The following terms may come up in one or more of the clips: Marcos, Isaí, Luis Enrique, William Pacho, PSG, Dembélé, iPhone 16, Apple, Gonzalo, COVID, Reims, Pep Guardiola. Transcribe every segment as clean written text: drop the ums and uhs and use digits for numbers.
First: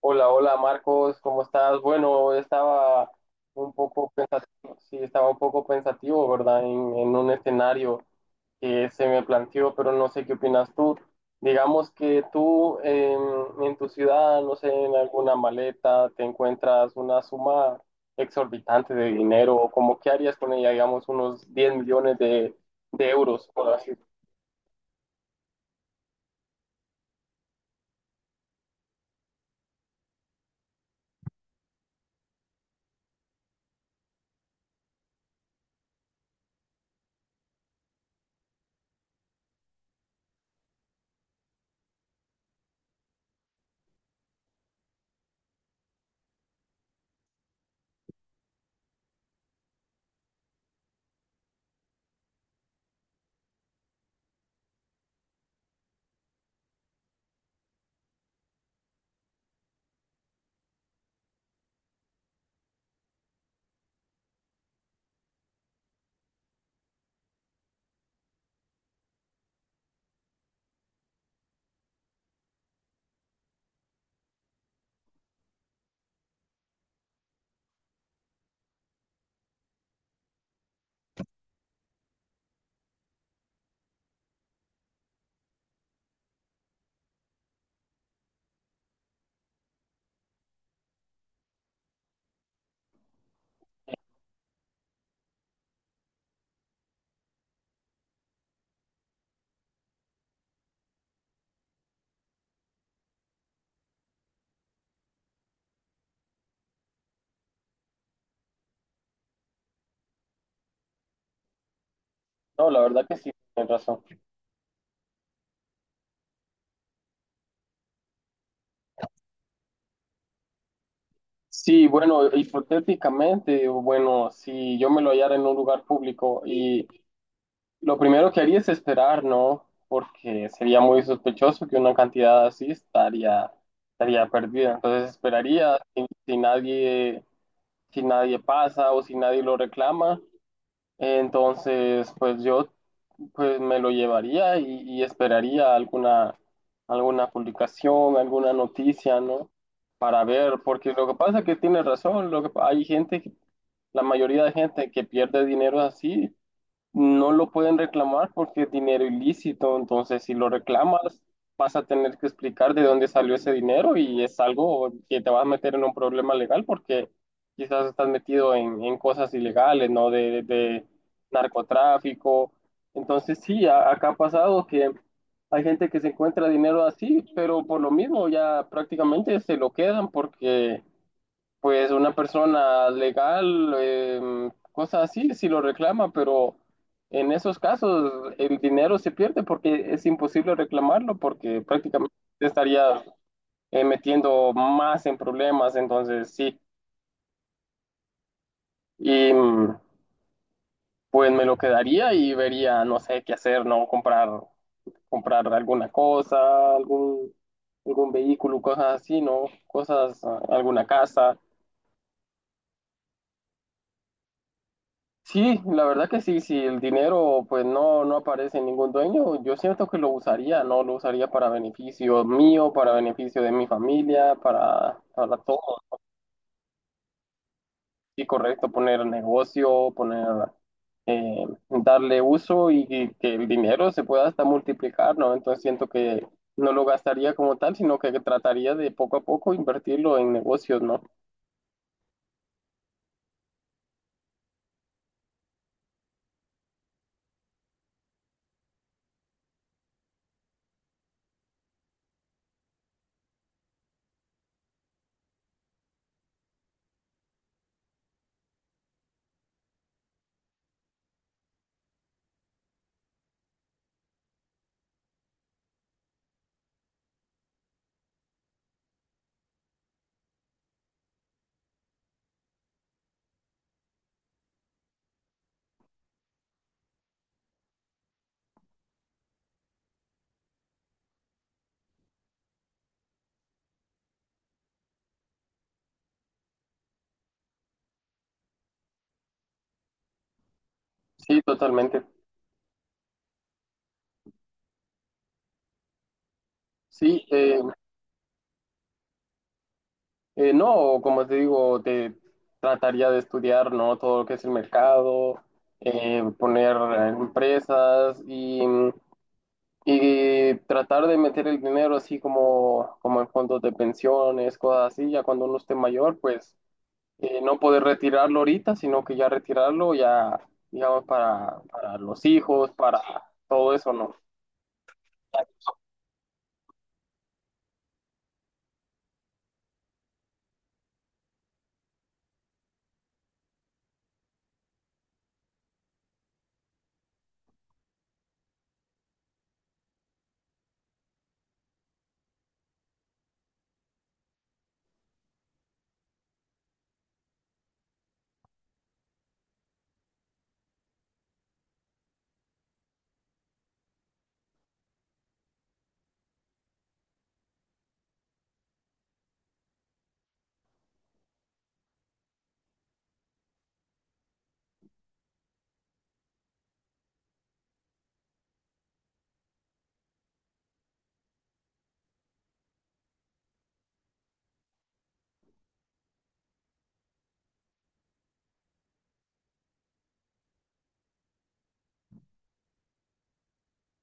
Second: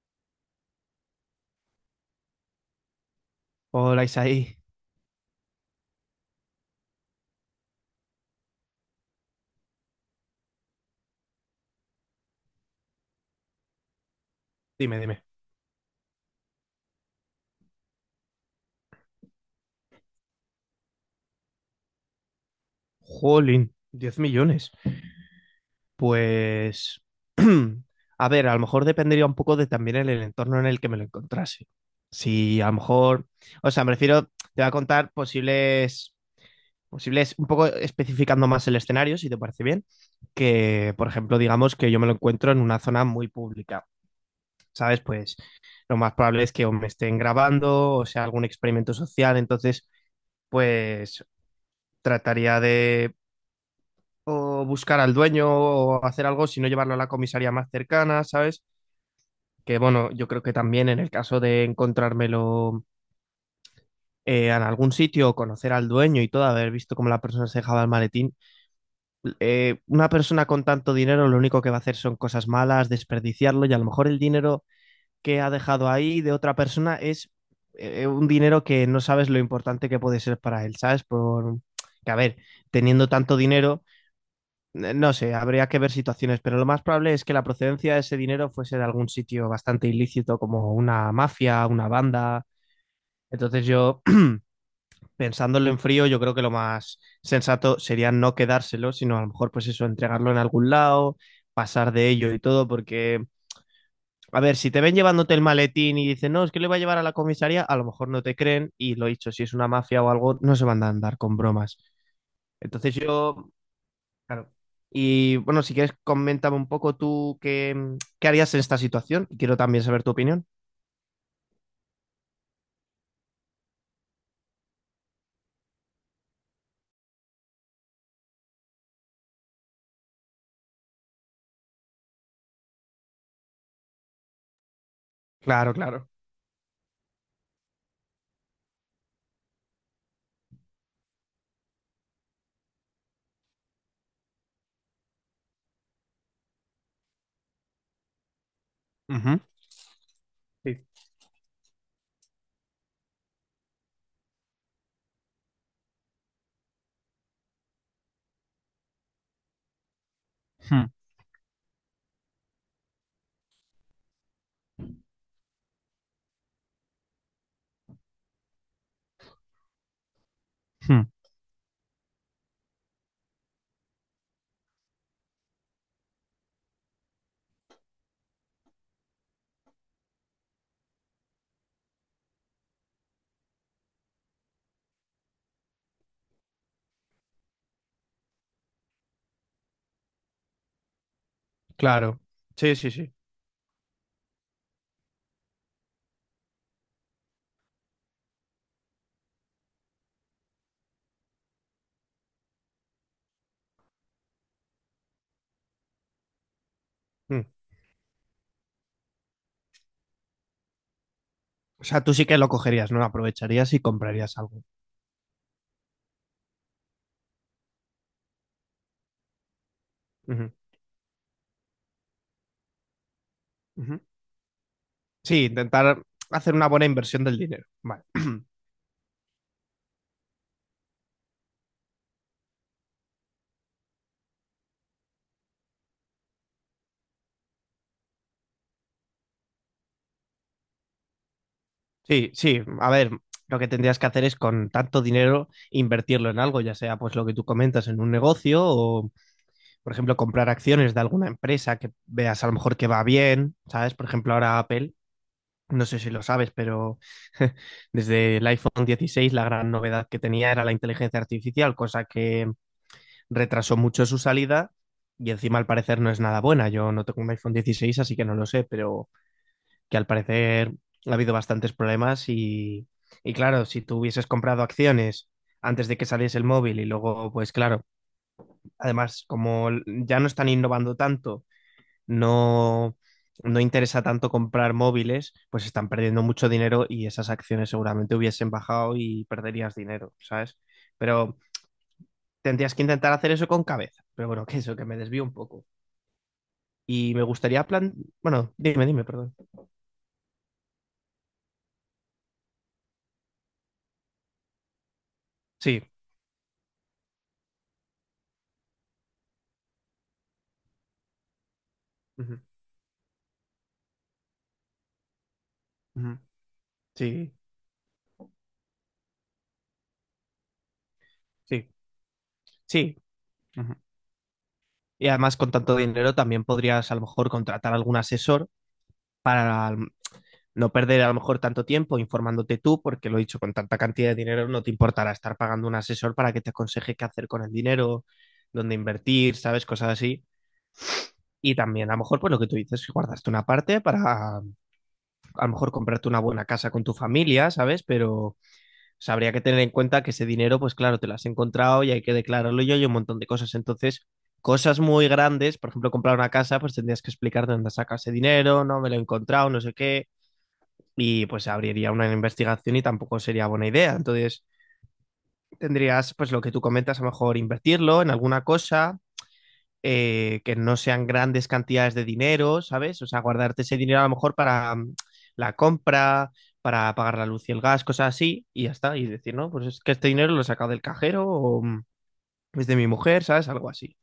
Hola, hola Marcos, ¿cómo estás? Bueno, estaba un Hola, poco Isaí. pensativo, sí, estaba un poco pensativo, ¿verdad? En un escenario que se me planteó, pero no sé qué opinas tú. Digamos que en tu ciudad, no sé, en Dime, dime. alguna maleta, te encuentras una suma exorbitante de dinero, o como qué harías con ella, digamos, unos 10 millones de euros, por Jolín, así. 10 millones. Pues, a ver, a lo mejor dependería un poco de también el entorno en el que me lo encontrase. Si a lo mejor, o sea, me refiero, te voy a contar posibles, un poco especificando más el escenario, si te parece bien, que, por ejemplo, digamos que yo me lo encuentro en una zona muy pública, ¿sabes? Pues lo más probable es que o me estén grabando o sea algún experimento social, entonces, pues trataría de o buscar al dueño o hacer algo, sino llevarlo a la comisaría más cercana, ¿sabes? Que bueno, yo creo que también en el caso de encontrármelo en algún sitio o conocer al dueño y todo, haber visto cómo la persona se dejaba el maletín, una persona con tanto dinero lo único que va a hacer son cosas malas, desperdiciarlo, y a lo mejor el dinero que ha dejado ahí de otra persona es un dinero que no sabes lo importante que puede ser para él, ¿sabes? Por que a ver, teniendo tanto dinero. No sé, habría que ver situaciones, pero lo más probable es que la procedencia de ese dinero fuese de algún sitio bastante ilícito, como una mafia, una banda. Entonces yo, pensándolo en frío, yo creo que lo más sensato sería no quedárselo, sino a lo mejor, pues eso, entregarlo en algún lado, pasar de ello y todo, porque, a ver, si te ven llevándote el maletín y dicen, no, es que le voy a llevar a la comisaría, a lo mejor no te creen, y lo dicho, si es una mafia o algo, no se van a andar con bromas. No, la Entonces verdad que sí, yo. tienes razón. Claro. Y bueno, si quieres, coméntame un poco tú qué, qué harías en esta situación. Y quiero también saber tu opinión. Sí, bueno, hipotéticamente, o bueno, si yo me lo hallara en un lugar público y lo primero que haría es esperar, ¿no? Porque sería muy sospechoso que una estaría perdida. Entonces Claro, esperaría claro. Si nadie pasa o si nadie lo reclama, entonces pues yo pues me lo llevaría y, alguna publicación, alguna noticia, Ujú. ¿no? Para ver, Sí. porque lo que pasa es que tiene razón, lo que, hay la mayoría de gente que pierde dinero así no lo pueden reclamar porque es dinero ilícito. Entonces si lo Hmm, reclamas vas a tener que explicar de dónde salió ese dinero y es algo que te vas a meter en un problema legal, porque quizás estás metido en cosas ilegales, ¿no? De hmm. narcotráfico. Entonces sí, acá ha pasado que hay gente que se encuentra dinero así, pero por lo mismo ya prácticamente se lo quedan, porque pues una persona legal, cosas así, si lo reclama, pero en esos casos el dinero se pierde porque es imposible reclamarlo, porque prácticamente Claro. te Sí, sí, estaría sí. Metiendo más en problemas. Entonces sí, y pues me lo quedaría y vería, no sé qué hacer, no comprar alguna cosa, Mm. algún vehículo, cosas así, no, cosas, ah, alguna casa. O sea, tú sí que lo cogerías, ¿no? Aprovecharías y comprarías algo. Sí, la verdad que sí, si el dinero pues no, no aparece en ningún dueño, yo siento que lo Ujú, usaría, ¿no? Lo usaría para beneficio mío, para beneficio de mi ujú. familia, para Sí, todo. intentar hacer una buena inversión del dinero. Vale. Sí, correcto, poner eh, darle uso y que el dinero se pueda hasta multiplicar, ¿no? Entonces siento que no lo gastaría como tal, sino que trataría de poco a poco invertirlo en negocios, ¿no? Sí, sí. A ver, lo que tendrías que hacer es, con tanto dinero, invertirlo en algo, ya sea pues lo que tú comentas en un negocio o, por ejemplo, comprar acciones de alguna empresa que veas a lo mejor que va bien, ¿sabes? Por ejemplo, ahora Apple, no sé si lo sabes, pero desde el iPhone 16 la gran novedad que tenía era la inteligencia artificial, cosa que retrasó mucho su salida y encima al parecer no es nada buena. Yo no tengo un iPhone 16, así que no lo sé, pero que al parecer ha habido bastantes problemas. Y claro, si tú hubieses comprado acciones antes de que saliese el móvil y luego, pues claro, además, como ya no están innovando tanto, no, no interesa tanto comprar móviles, pues están perdiendo mucho dinero y esas acciones seguramente hubiesen bajado y perderías dinero, ¿sabes? Pero Sí, totalmente. tendrías que intentar hacer eso con cabeza. Pero bueno, que eso, que me desvío un poco. Y me Sí, eh, gustaría plan... Bueno, dime, dime, perdón. No, como te digo, te trataría de estudiar, ¿no? Todo lo que es el mercado, Sí. Poner empresas y tratar de meter el dinero así Ujú, como en fondos de pensiones, cosas así, ya cuando uno esté mayor, ujú. pues Sí, no poder retirarlo ahorita, sino que ya retirarlo ya, digamos, sí, para los hijos, sí. para todo Ujú. eso, ¿no? Y además, con tanto dinero, también podrías a lo mejor contratar algún asesor para no perder a lo mejor tanto tiempo informándote tú, porque lo he dicho, con tanta cantidad de dinero no te importará estar pagando un asesor para que te aconseje qué hacer con el dinero, dónde invertir, ¿sabes? Cosas así. Y también a lo mejor, pues lo que tú dices, guardaste una parte para a lo mejor comprarte una buena casa con tu familia, ¿sabes? Pero o habría que tener en cuenta que ese dinero, pues claro, te lo has encontrado y hay que declararlo y hay un montón de cosas. Entonces, cosas muy grandes, por ejemplo, comprar una casa, pues tendrías que explicar de dónde sacas ese dinero, no me lo he encontrado, no sé qué, y pues abriría una investigación y tampoco sería buena idea. Entonces tendrías, pues lo que tú comentas, a lo mejor invertirlo en alguna cosa, que no sean grandes cantidades de dinero, ¿sabes? O sea, guardarte ese dinero a lo mejor para la compra, para pagar la luz y el gas, cosas así, y ya está. Y decir, no, pues es que este dinero lo he sacado del cajero o es de mi mujer, ¿sabes? Algo así.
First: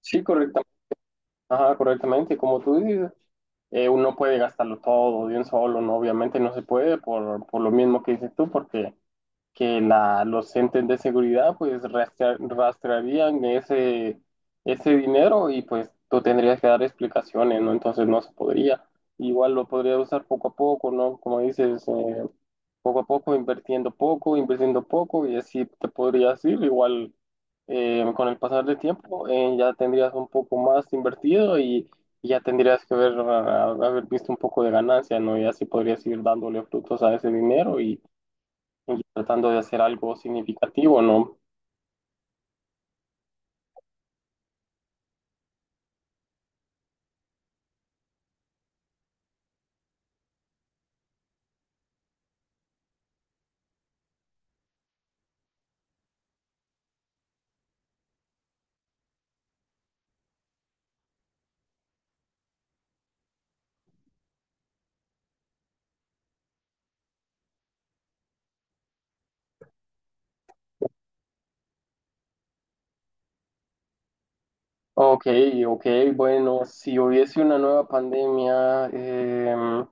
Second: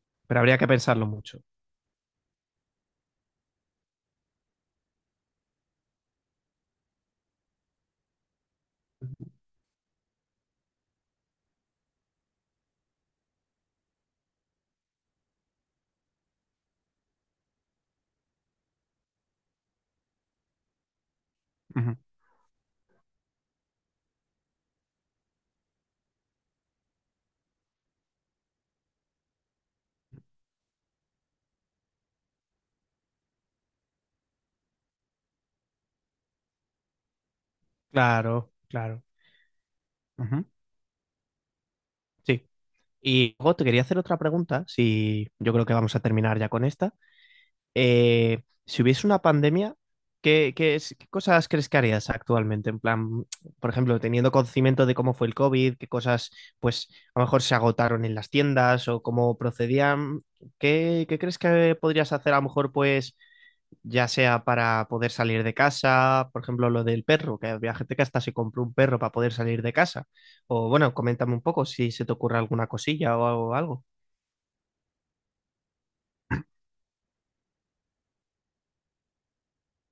Sí, Pero habría correcto. que pensarlo mucho. Ajá, correctamente. Y como tú dices, uno puede gastarlo todo de un solo, ¿no? Obviamente no se puede por lo mismo que dices tú, porque que la, los entes de seguridad pues rastrearían ese dinero y pues tú tendrías que dar explicaciones, ¿no? Entonces no se podría. Igual lo podría usar poco a poco, ¿no? Como dices, Ujú. Poco a poco, invirtiendo poco, invirtiendo poco, y así te podrías ir. Igual con el pasar del tiempo ya tendrías un poco más invertido y ya tendrías que ver, ah, haber visto un poco de ganancia, ¿no? Y así podrías ir dándole frutos a ese dinero Claro, y claro. tratando de hacer algo Ujú. significativo, ¿no? Sí. Y luego te quería hacer otra pregunta, si yo creo que vamos a terminar ya con esta. Si hubiese una pandemia, ¿qué, qué cosas crees que harías actualmente? En plan, por ejemplo, teniendo conocimiento de cómo fue el COVID, qué cosas, pues, a lo mejor se agotaron en las tiendas o cómo procedían, ¿qué, qué crees que podrías hacer a lo mejor, pues, ya sea para poder salir de casa, por ejemplo, lo del perro, que había gente que hasta se compró un perro para poder salir de casa? O bueno, coméntame un poco si se te ocurre alguna cosilla o algo. Ok, ok, bueno, si hubiese una nueva pandemia,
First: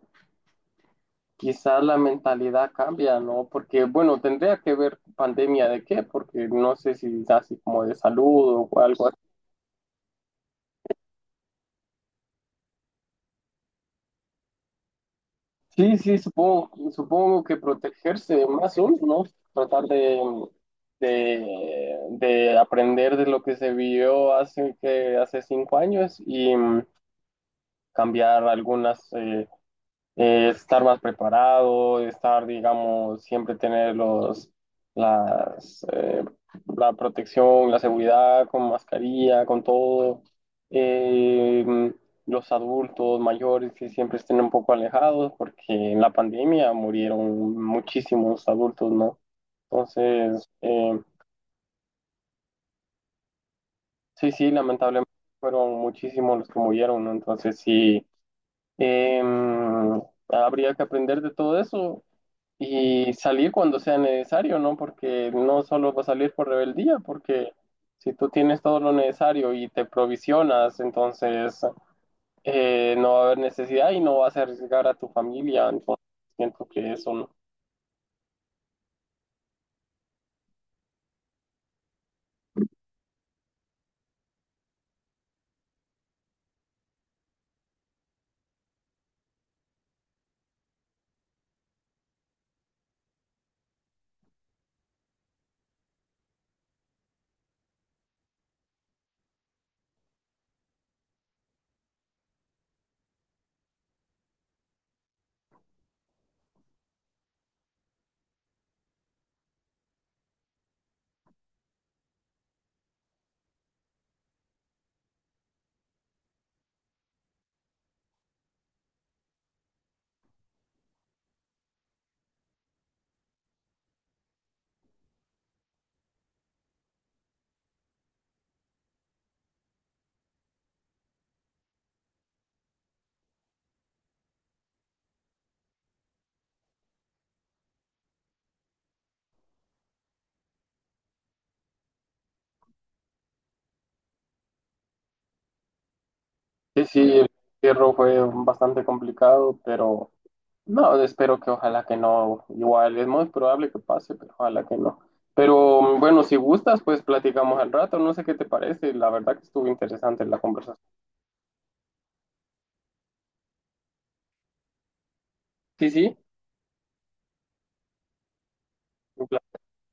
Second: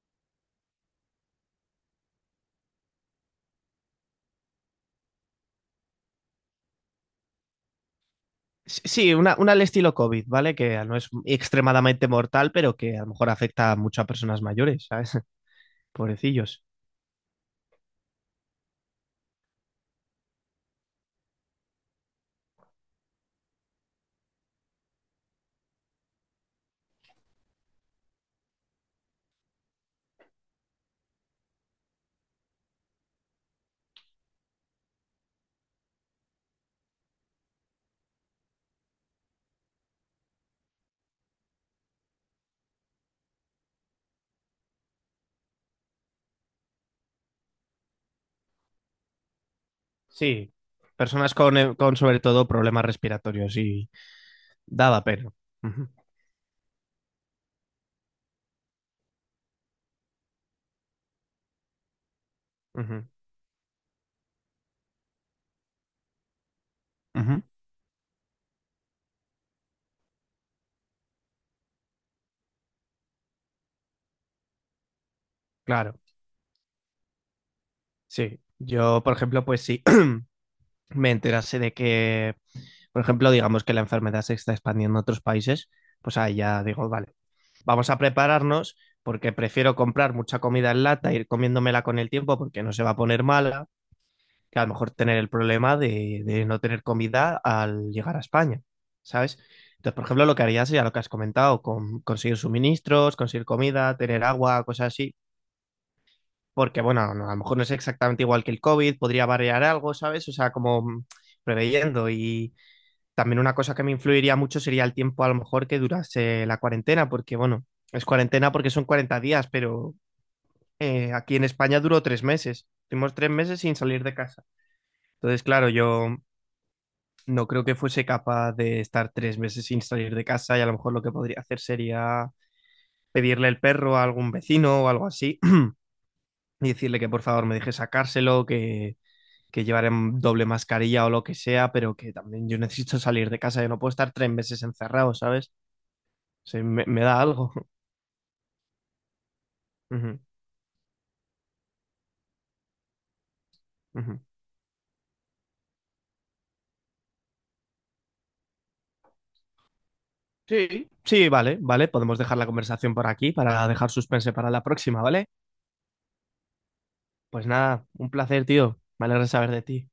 quizás la mentalidad cambia, ¿no? Porque, bueno, tendría que ver pandemia de qué, porque no sé si es así como de salud o Sí, algo sí, así. Una al estilo COVID, ¿vale? Que no es extremadamente mortal, pero que a lo mejor afecta mucho a personas mayores, ¿sabes? Sí, sí, Pobrecillos. supongo, supongo que protegerse más uno, ¿no? Tratar de aprender de lo que se vio hace, que, hace 5 años y cambiar algunas... estar más preparado, estar, digamos, siempre tener las, eh, la protección, la seguridad con mascarilla, con todo. Eh, los adultos mayores que siempre estén un poco alejados, porque en la pandemia murieron muchísimos adultos, ¿no? Entonces, Sí, personas con, con sobre todo problemas respiratorios y sí, sí, daba lamentablemente pena. fueron Ujú, muchísimos los que murieron, ¿no? Entonces, sí, eh, habría que aprender de todo eso ujú, y salir cuando sea necesario, ¿no? Porque no solo va a salir por rebeldía, ujú. porque si tú tienes todo lo necesario y te provisionas, entonces no va a haber necesidad y no vas a arriesgar a tu familia. Claro, Entonces siento que eso, ¿no? sí. Yo, por ejemplo, pues sí. Me enterase de que, por ejemplo, digamos que la enfermedad se está expandiendo a otros países, pues ahí ya digo, vale, vamos a prepararnos, porque prefiero comprar mucha comida en lata, ir comiéndomela con el tiempo porque no se va a poner mala, que a lo mejor tener el problema de no tener comida al llegar a España, ¿sabes? Entonces, por ejemplo, lo que haría sería lo que has comentado, conseguir suministros, conseguir comida, tener agua, cosas así, porque bueno, no, a lo mejor no es exactamente igual que el COVID, podría variar algo, ¿sabes? O sea, como preveyendo. Y también una cosa que me influiría mucho sería el tiempo a lo mejor que durase la cuarentena, porque bueno, es cuarentena porque son 40 días, pero aquí en España duró 3 meses. Tuvimos 3 meses sin salir de casa. Entonces, claro, yo no creo que fuese capaz de estar 3 meses sin salir de casa, y a lo mejor lo que podría hacer sería pedirle el perro a algún vecino o algo así, y decirle que, por favor, me deje sacárselo, que llevaré doble mascarilla o lo que sea, pero que también yo necesito salir de casa, yo no puedo estar 3 meses encerrado, ¿sabes? Sí, Sí, me, sí, me da el algo. encierro fue bastante complicado, pero Ujú, no, espero que ojalá que no. Igual es muy probable que pase, ujú. pero ojalá que no. Pero bueno, si gustas, pues platicamos al rato. No sé qué te parece. La verdad que estuvo interesante la conversación. Sí, sí, vale, vale, podemos dejar la conversación por aquí para dejar suspense para la próxima, ¿vale? Sí, sí. Pues nada, un placer, tío. Me alegra saber de ti.